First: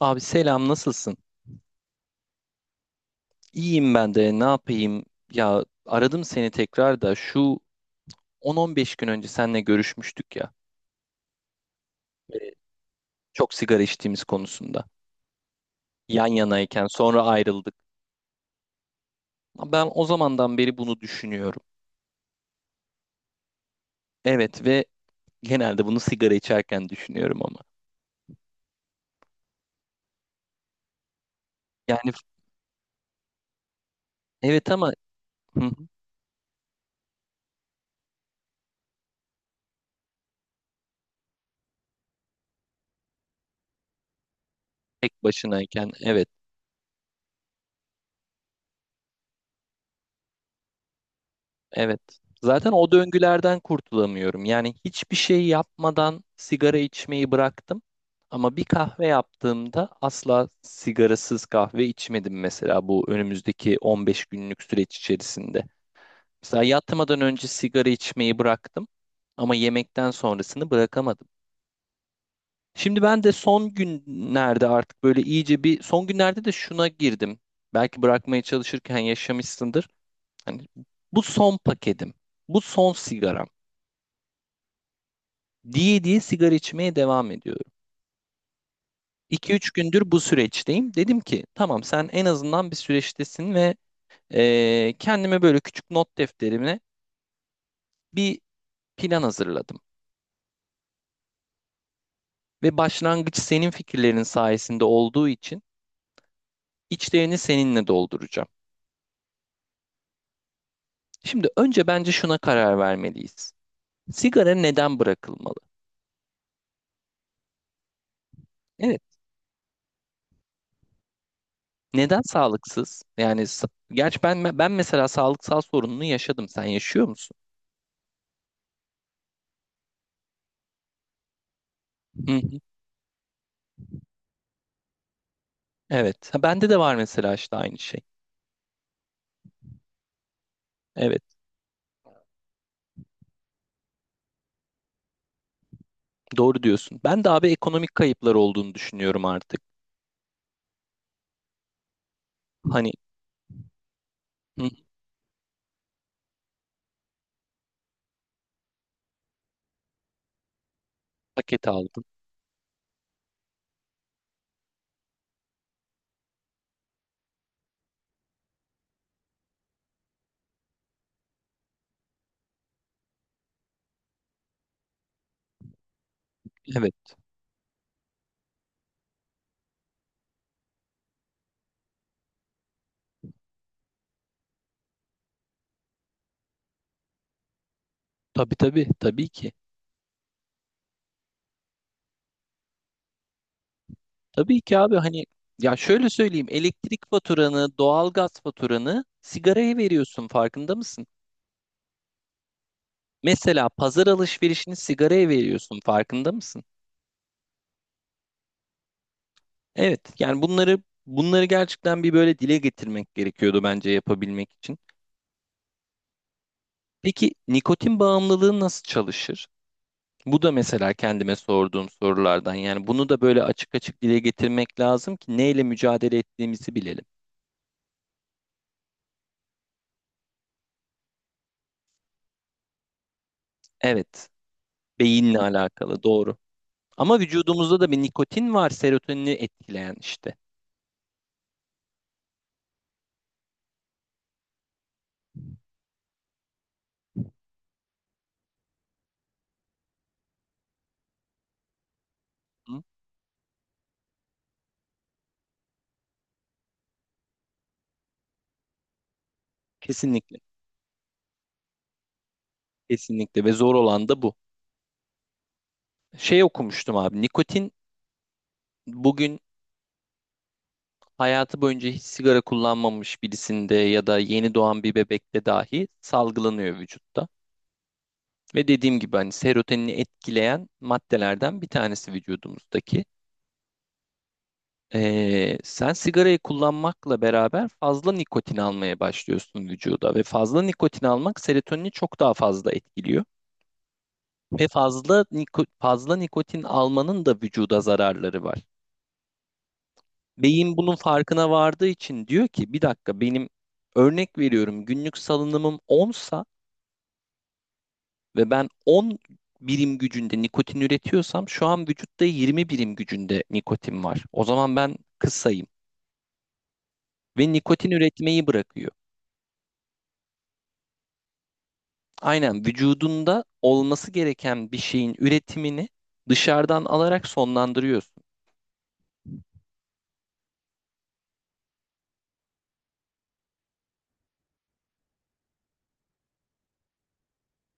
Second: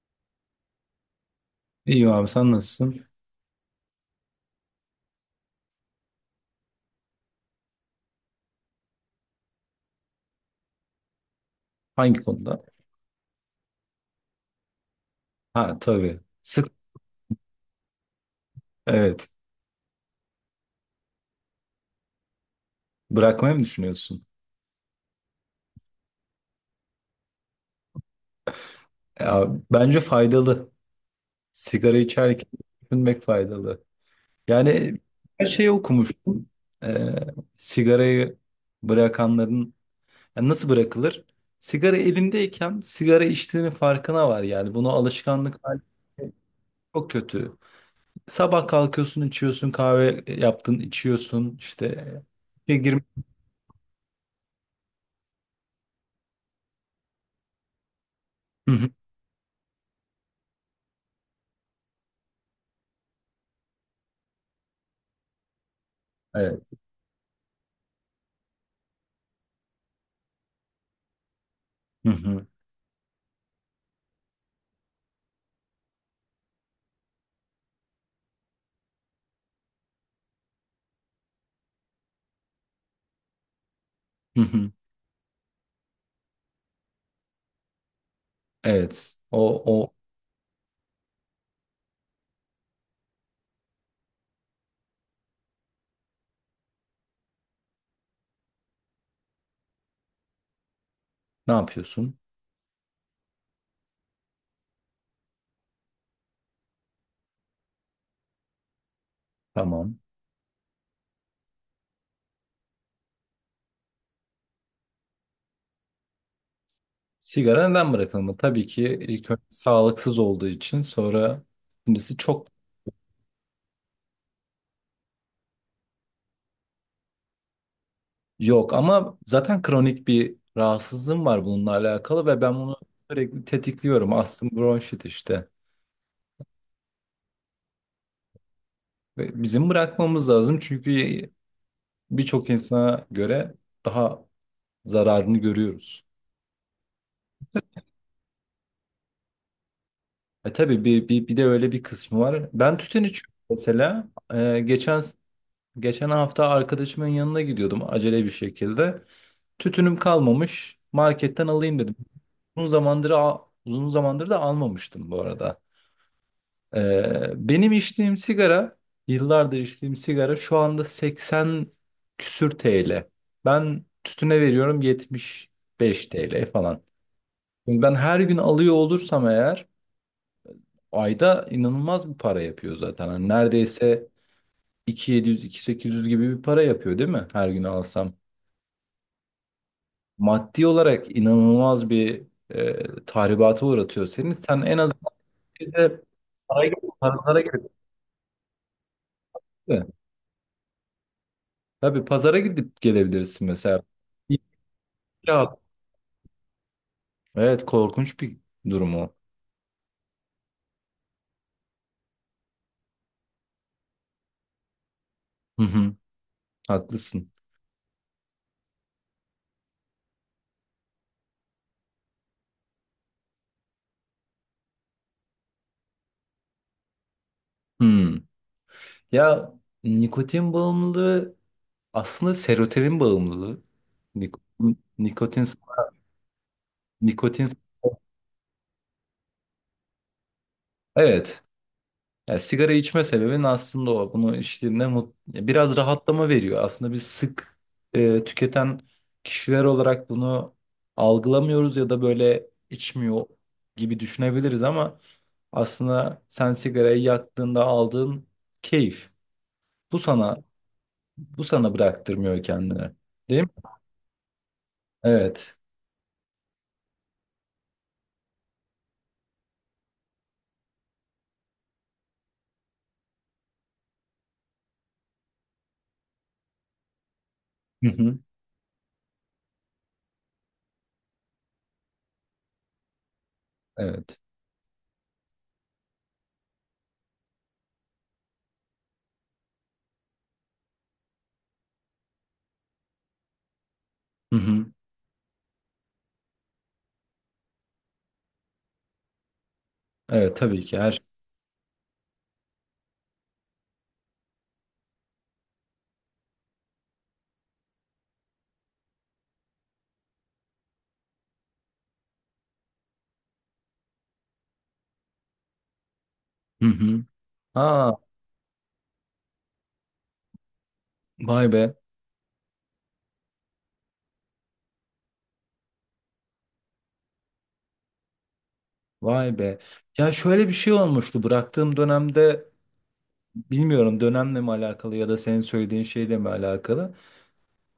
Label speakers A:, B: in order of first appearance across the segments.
A: Abi selam, nasılsın?
B: İyiyim abi sen nasılsın?
A: İyiyim, ben de ne yapayım? Ya aradım seni tekrar da şu 10-15 gün önce seninle görüşmüştük ya.
B: Hangi
A: e,
B: konuda?
A: Çok sigara içtiğimiz konusunda.
B: Ha tabii.
A: Yan yanayken sonra ayrıldık.
B: Evet.
A: Ben o zamandan beri bunu düşünüyorum.
B: Bırakmayı mı düşünüyorsun?
A: Evet ve genelde bunu sigara içerken düşünüyorum ama.
B: Ya, bence faydalı. Sigara
A: Yani
B: içerken düşünmek faydalı.
A: evet ama
B: Yani her
A: hı hı,
B: şeyi okumuştum. Ee, Sigarayı bırakanların yani nasıl bırakılır? Sigara elindeyken sigara içtiğinin farkına var yani. Bunu
A: tek
B: alışkanlık haline
A: başınayken evet.
B: çok kötü. Sabah kalkıyorsun içiyorsun kahve yaptın içiyorsun
A: Evet.
B: işte.
A: Zaten
B: Bir
A: o
B: girme-
A: döngülerden kurtulamıyorum. Yani hiçbir şey yapmadan sigara içmeyi bıraktım. Ama bir
B: Hı hı.
A: kahve yaptığımda asla sigarasız kahve içmedim mesela bu önümüzdeki 15 günlük süreç içerisinde.
B: Evet.
A: Mesela yatmadan önce sigara içmeyi bıraktım ama yemekten sonrasını bırakamadım.
B: Hı hı.
A: Şimdi ben de son günlerde artık böyle iyice bir son günlerde de şuna girdim. Belki bırakmaya çalışırken yaşamışsındır. Hani bu son paketim. Bu son sigaram.
B: Hı hı.
A: Diye diye sigara içmeye devam ediyorum.
B: Evet. O,
A: 2 üç
B: o
A: gündür bu süreçteyim. Dedim ki tamam, sen en azından bir süreçtesin ve kendime böyle küçük not defterime bir plan hazırladım.
B: Ne yapıyorsun?
A: Ve başlangıç senin fikirlerin sayesinde olduğu için içlerini seninle dolduracağım.
B: Tamam.
A: Şimdi önce bence şuna karar vermeliyiz. Sigara neden bırakılmalı?
B: Sigara neden bırakılmalı? Tabii ki
A: Evet,
B: ilk önce sağlıksız olduğu için, sonra ikincisi
A: neden
B: çok
A: sağlıksız? Yani gerçi ben mesela sağlıksal sorununu yaşadım. Sen yaşıyor musun?
B: yok ama zaten kronik bir rahatsızlığım var bununla alakalı
A: Hı
B: ve ben
A: hı.
B: bunu sürekli tetikliyorum. Astım, bronşit işte.
A: Evet. Ha, bende de var mesela işte aynı şey.
B: Ve bizim bırakmamız lazım çünkü
A: Evet,
B: birçok insana göre daha zararını görüyoruz.
A: doğru diyorsun. Ben de abi ekonomik kayıplar olduğunu düşünüyorum artık.
B: E tabii bir de öyle bir kısmı var. Ben
A: Hani
B: tütün içiyorum mesela. E,
A: hı,
B: geçen Geçen hafta arkadaşımın yanına gidiyordum acele bir şekilde. Tütünüm kalmamış. Marketten
A: paket
B: alayım dedim.
A: aldım.
B: Uzun zamandır al- uzun zamandır da almamıştım bu arada. Benim içtiğim sigara, yıllardır içtiğim sigara şu anda 80 küsür TL. Ben tütüne veriyorum 75 TL falan.
A: Evet,
B: Şimdi ben her gün alıyor olursam eğer ayda inanılmaz bir para yapıyor zaten. Hani neredeyse 2700-2800 gibi bir para yapıyor değil mi, her gün alsam?
A: tabii tabii, tabii ki.
B: Maddi olarak inanılmaz bir tahribata uğratıyor seni.
A: Tabii
B: Sen
A: ki
B: en az
A: abi hani
B: bir
A: ya
B: de
A: şöyle söyleyeyim,
B: paraya gidip,
A: elektrik
B: pazara gidip,
A: faturanı, doğalgaz faturanı sigaraya
B: değil mi?
A: veriyorsun, farkında mısın?
B: Tabii pazara gidip gelebilirsin
A: Mesela
B: mesela.
A: pazar alışverişini sigaraya
B: Ya.
A: veriyorsun, farkında mısın?
B: Evet, korkunç bir durum o.
A: Evet, yani bunları gerçekten bir böyle dile getirmek gerekiyordu bence yapabilmek için.
B: Hı hı, haklısın.
A: Peki nikotin bağımlılığı nasıl çalışır? Bu da mesela kendime sorduğum sorulardan. Yani bunu da böyle açık açık dile getirmek lazım ki neyle mücadele ettiğimizi bilelim.
B: Hmm. Ya, nikotin bağımlılığı aslında serotonin bağımlılığı.
A: Evet,
B: Nikotin,
A: beyinle
B: nikotin,
A: alakalı, doğru. Ama
B: nikotin.
A: vücudumuzda da bir nikotin var, serotonini etkileyen işte.
B: Evet. Ya sigara içme sebebin aslında o. Bunu içtiğinde biraz rahatlama veriyor. Aslında biz sık tüketen kişiler olarak bunu algılamıyoruz ya da böyle
A: Hı?
B: içmiyor gibi düşünebiliriz ama aslında sen sigarayı yaktığında aldığın keyif bu sana
A: Kesinlikle.
B: bu sana bıraktırmıyor kendini. Değil
A: Kesinlikle
B: mi?
A: ve zor olan da bu.
B: Evet.
A: Şey okumuştum abi. Nikotin bugün hayatı boyunca hiç sigara kullanmamış birisinde ya da yeni doğan bir bebekte dahi salgılanıyor vücutta.
B: Hı hı.
A: Ve dediğim gibi hani serotonini etkileyen maddelerden bir tanesi vücudumuzdaki.
B: Evet.
A: Sen sigarayı kullanmakla beraber fazla nikotin almaya başlıyorsun vücuda ve fazla nikotin almak serotonini çok daha fazla etkiliyor.
B: Hı hı.
A: Ve fazla nikotin almanın da vücuda zararları var.
B: Evet, tabii
A: Beyin
B: ki
A: bunun
B: her.
A: farkına vardığı için diyor ki bir dakika, benim örnek veriyorum günlük salınımım 10 ve ben 10 birim gücünde nikotin üretiyorsam şu an vücutta 20 birim gücünde nikotin var. O zaman ben kısayım
B: Hı hı.
A: ve nikotin
B: Ha,
A: üretmeyi bırakıyor.
B: vay be.
A: Aynen, vücudunda olması gereken bir şeyin üretimini dışarıdan alarak sonlandırıyorsun.
B: Vay be. Ya şöyle bir şey olmuştu bıraktığım dönemde. Bilmiyorum dönemle mi alakalı ya da senin söylediğin şeyle mi alakalı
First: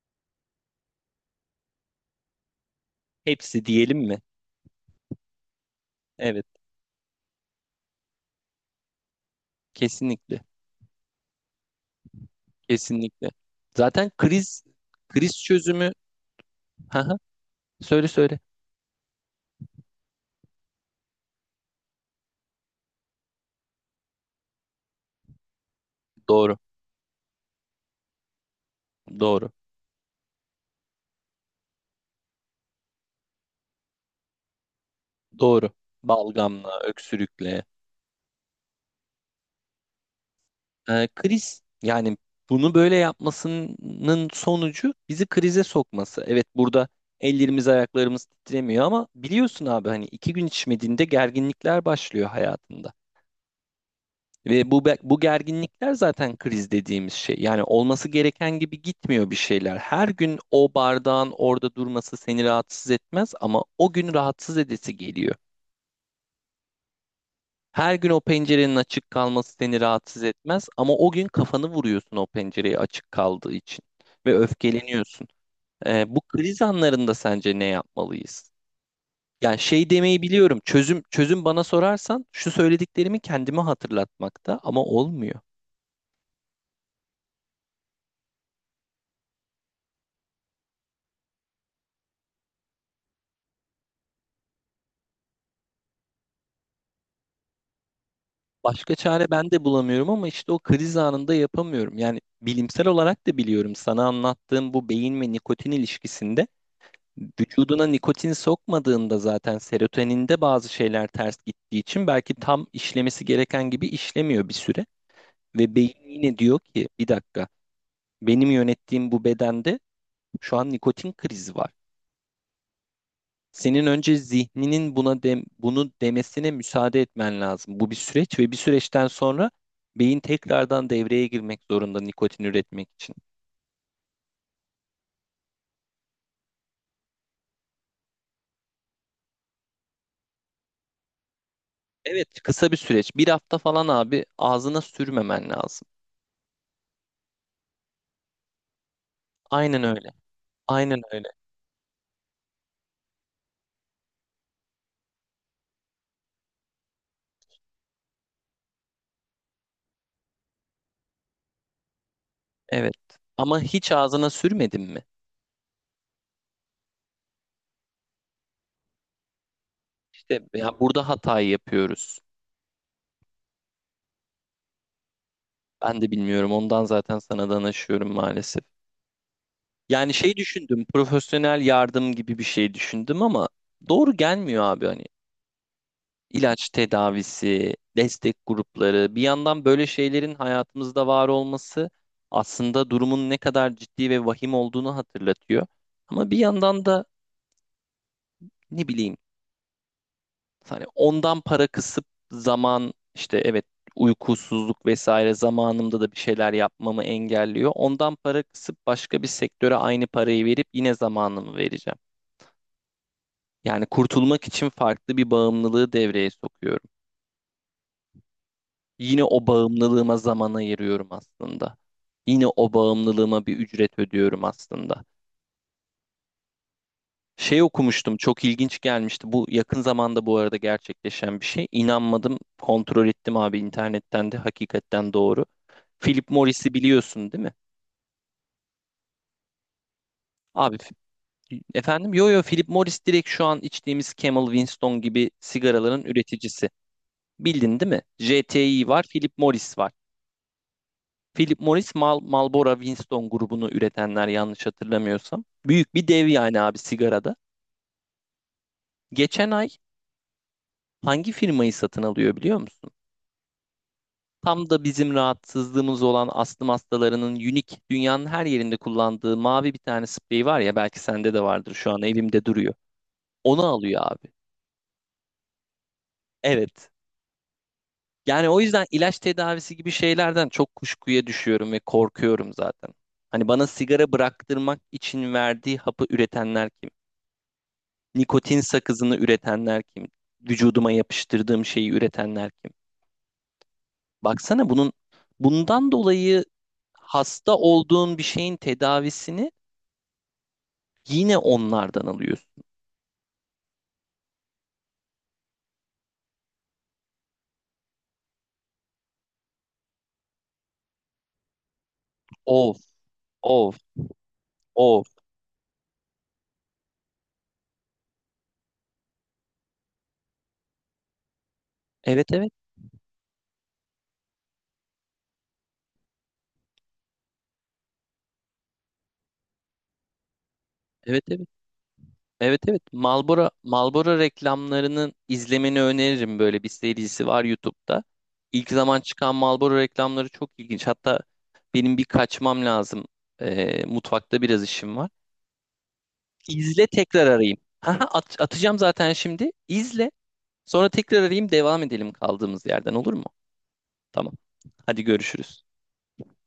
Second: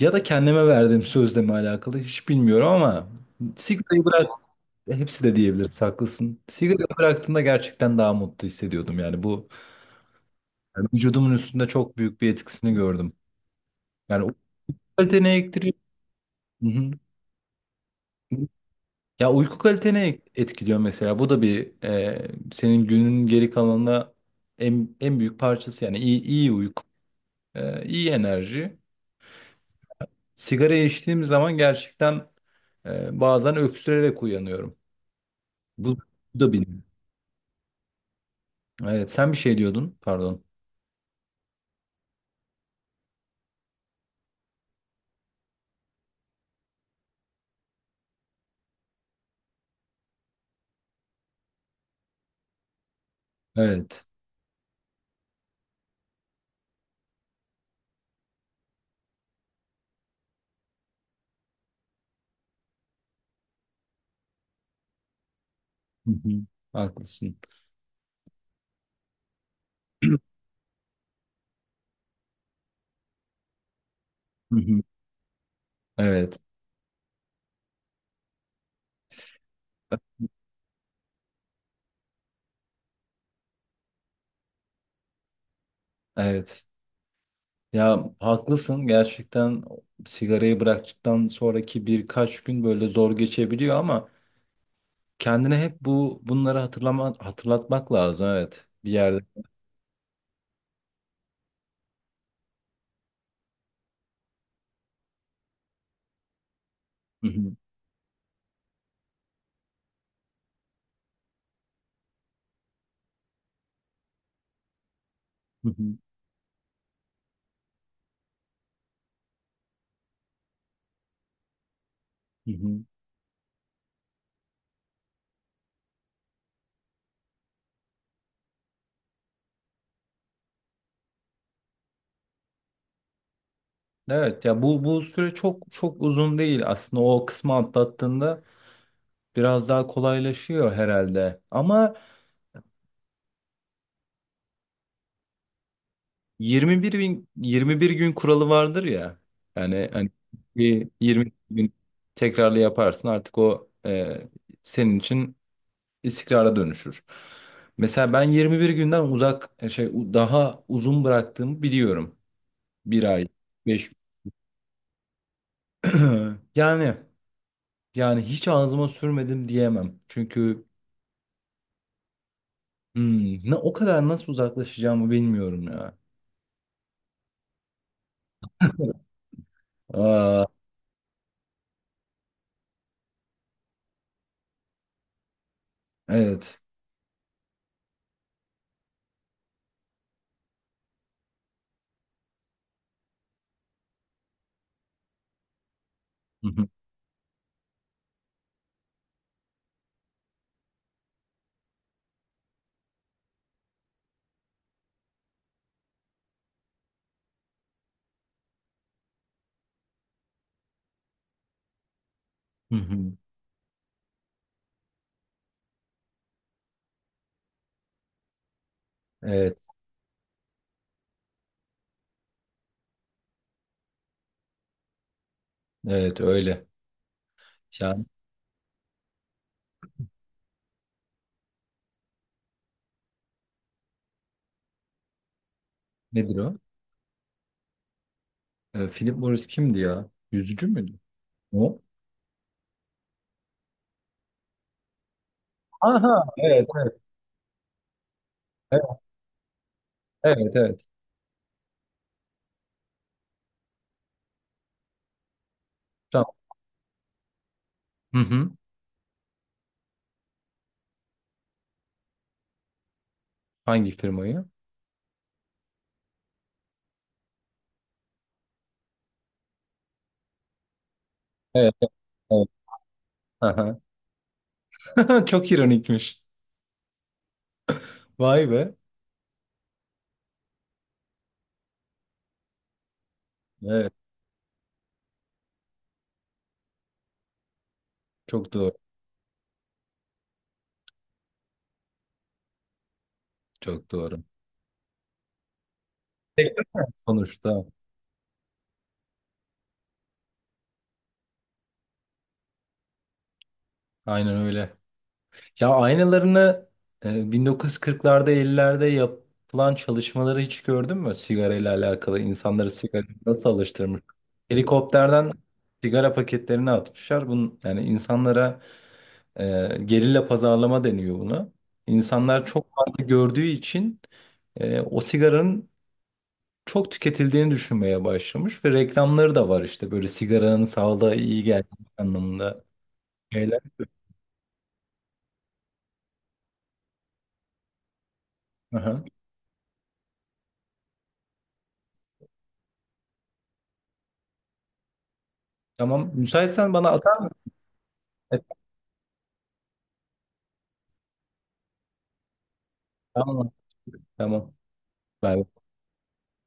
B: ya da kendime verdiğim sözle mi alakalı hiç bilmiyorum ama
A: Hepsi diyelim
B: sigarayı
A: mi?
B: bırak hepsi de diyebiliriz, haklısın.
A: Evet,
B: Sigarayı bıraktığımda gerçekten daha mutlu hissediyordum, yani bu
A: kesinlikle.
B: yani vücudumun üstünde çok büyük bir etkisini gördüm.
A: Kesinlikle. Zaten
B: Yani uyku
A: kriz
B: kalitene
A: kriz
B: ektiriyor.
A: çözümü
B: Hı hı.
A: Haha, söyle söyle.
B: Ya, uyku kalitene etkiliyor mesela, bu da bir senin günün geri kalanına en büyük parçası yani iyi
A: Doğru.
B: uyku, iyi enerji.
A: Doğru.
B: Sigarayı içtiğim zaman gerçekten bazen öksürerek uyanıyorum.
A: Doğru.
B: Bu, bu da
A: Balgamla,
B: benim.
A: öksürükle.
B: Evet, sen bir şey diyordun, pardon.
A: Kriz yani bunu böyle yapmasının sonucu bizi krize sokması. Evet, burada ellerimiz ayaklarımız titremiyor ama biliyorsun abi hani iki gün içmediğinde gerginlikler başlıyor hayatında.
B: Evet.
A: Ve bu gerginlikler zaten kriz dediğimiz şey. Yani olması gereken gibi gitmiyor bir şeyler. Her gün o bardağın orada durması seni rahatsız etmez ama o gün rahatsız edesi geliyor.
B: Hı hı. Haklısın.
A: Her gün o pencerenin açık kalması seni rahatsız etmez ama o gün kafanı vuruyorsun o pencereye açık kaldığı için ve
B: Hı hı.
A: öfkeleniyorsun. Bu
B: Evet.
A: kriz anlarında sence ne yapmalıyız? Yani şey demeyi biliyorum. Çözüm bana sorarsan şu söylediklerimi kendime hatırlatmakta, ama olmuyor.
B: Evet. Ya haklısın, gerçekten sigarayı bıraktıktan sonraki birkaç gün böyle zor geçebiliyor ama kendine hep bunları hatırlatmak lazım, evet, bir
A: Başka
B: yerde.
A: çare ben de bulamıyorum ama işte o kriz anında yapamıyorum. Yani bilimsel olarak da biliyorum, sana anlattığım bu beyin ve nikotin ilişkisinde
B: Hı hı,
A: vücuduna nikotin sokmadığında zaten serotoninde bazı şeyler ters gittiği için belki tam işlemesi gereken gibi işlemiyor bir süre.
B: hı
A: Ve
B: hı,
A: beyin yine diyor ki bir dakika, benim yönettiğim bu bedende şu an nikotin krizi var.
B: hı hı.
A: Senin önce zihninin buna bunu demesine müsaade etmen lazım. Bu bir süreç ve bir süreçten sonra beyin tekrardan devreye girmek zorunda nikotin üretmek için.
B: Evet ya, bu süre çok çok uzun değil aslında, o kısmı atlattığında biraz daha kolaylaşıyor herhalde. Ama
A: Evet, kısa bir süreç. Bir hafta falan abi ağzına sürmemen lazım.
B: 21 gün kuralı vardır ya.
A: Aynen
B: Yani
A: öyle.
B: hani bir
A: Aynen öyle.
B: 20 gün tekrarlı yaparsın, artık o senin için istikrara dönüşür. Mesela ben 21 günden uzak e, şey u- daha uzun bıraktığımı biliyorum.
A: Evet.
B: Bir ay,
A: Ama
B: beş
A: hiç ağzına sürmedin mi?
B: yani yani hiç ağzıma sürmedim diyemem.
A: İşte
B: Çünkü
A: ya burada hatayı yapıyoruz.
B: ne o kadar nasıl uzaklaşacağımı bilmiyorum ya.
A: Ben de bilmiyorum. Ondan zaten sana danışıyorum maalesef. Yani şey
B: Aa,
A: düşündüm. Profesyonel yardım gibi bir şey düşündüm ama doğru gelmiyor abi hani.
B: evet.
A: İlaç tedavisi, destek grupları, bir yandan böyle şeylerin hayatımızda var olması aslında durumun ne kadar ciddi ve vahim olduğunu hatırlatıyor. Ama bir yandan da ne bileyim, hani ondan para kısıp zaman işte evet uykusuzluk vesaire zamanımda da bir şeyler yapmamı engelliyor. Ondan para kısıp başka bir sektöre aynı parayı verip yine zamanımı vereceğim.
B: Hı hı.
A: Yani kurtulmak için farklı bir bağımlılığı devreye sokuyorum. Yine o
B: Evet,
A: bağımlılığıma zaman ayırıyorum aslında. Yine o bağımlılığıma bir ücret ödüyorum aslında.
B: evet öyle.
A: Şey
B: Yani
A: okumuştum, çok ilginç gelmişti. Bu yakın zamanda bu arada gerçekleşen bir şey. İnanmadım, kontrol ettim abi internetten de, hakikaten doğru. Philip
B: nedir o?
A: Morris'i biliyorsun değil mi?
B: Philip Morris kimdi ya? Yüzücü
A: Abi
B: müydü? O?
A: efendim, yo yo, Philip Morris direkt şu an içtiğimiz Camel Winston gibi sigaraların
B: Aha, evet,
A: üreticisi.
B: evet,
A: Bildin değil mi?
B: evet,
A: JTI var, Philip Morris var.
B: evet, evet.
A: Philip Morris Marlboro Winston grubunu üretenler yanlış hatırlamıyorsam. Büyük bir dev
B: Tamam.
A: yani abi sigarada.
B: Hı hı.
A: Geçen ay hangi firmayı satın alıyor biliyor musun?
B: Hangi firmayı?
A: Tam da bizim rahatsızlığımız olan astım hastalarının unik dünyanın her yerinde kullandığı mavi bir tane sprey var ya, belki sende de vardır,
B: Evet,
A: şu
B: evet.
A: an evimde
B: Evet.
A: duruyor. Onu
B: Aha.
A: alıyor abi.
B: Çok ironikmiş.
A: Evet.
B: Vay
A: Yani o
B: be.
A: yüzden ilaç tedavisi gibi şeylerden çok kuşkuya düşüyorum ve korkuyorum zaten. Hani bana
B: Evet,
A: sigara bıraktırmak için verdiği hapı üretenler kim?
B: çok
A: Nikotin
B: doğru,
A: sakızını üretenler kim? Vücuduma yapıştırdığım şeyi üretenler kim?
B: çok doğru.
A: Baksana bunun bundan dolayı
B: Sektör
A: hasta
B: Sonuçta,
A: olduğun bir şeyin tedavisini yine onlardan alıyorsun.
B: aynen öyle. Ya aynalarını 1940'larda 50'lerde yapılan çalışmaları hiç gördün mü? Sigara ile alakalı insanları
A: Of,
B: sigara nasıl
A: of,
B: alıştırmış?
A: of.
B: Helikopterden sigara paketlerini atmışlar. Bunun, yani insanlara gerilla pazarlama deniyor buna.
A: Evet,
B: İnsanlar
A: evet,
B: çok fazla gördüğü için o sigaranın çok tüketildiğini düşünmeye başlamış ve reklamları da var işte böyle sigaranın sağlığa
A: evet,
B: iyi
A: evet.
B: geldiği
A: Evet
B: anlamında
A: evet, Marlboro
B: şeyler.
A: Marlboro reklamlarının izlemeni öneririm, böyle bir serisi var YouTube'da. İlk zaman
B: Aha.
A: çıkan Marlboro reklamları çok ilginç. Hatta benim bir kaçmam lazım. Mutfakta biraz işim var.
B: Tamam. Müsaitsen
A: İzle,
B: bana atar
A: tekrar
B: mısın?
A: arayayım. Haha, at,
B: Evet,
A: atacağım zaten şimdi. İzle. Sonra tekrar arayayım, devam edelim kaldığımız yerden, olur mu?
B: tamam.
A: Tamam.
B: Tamam.
A: Hadi
B: Bay
A: görüşürüz.
B: bay.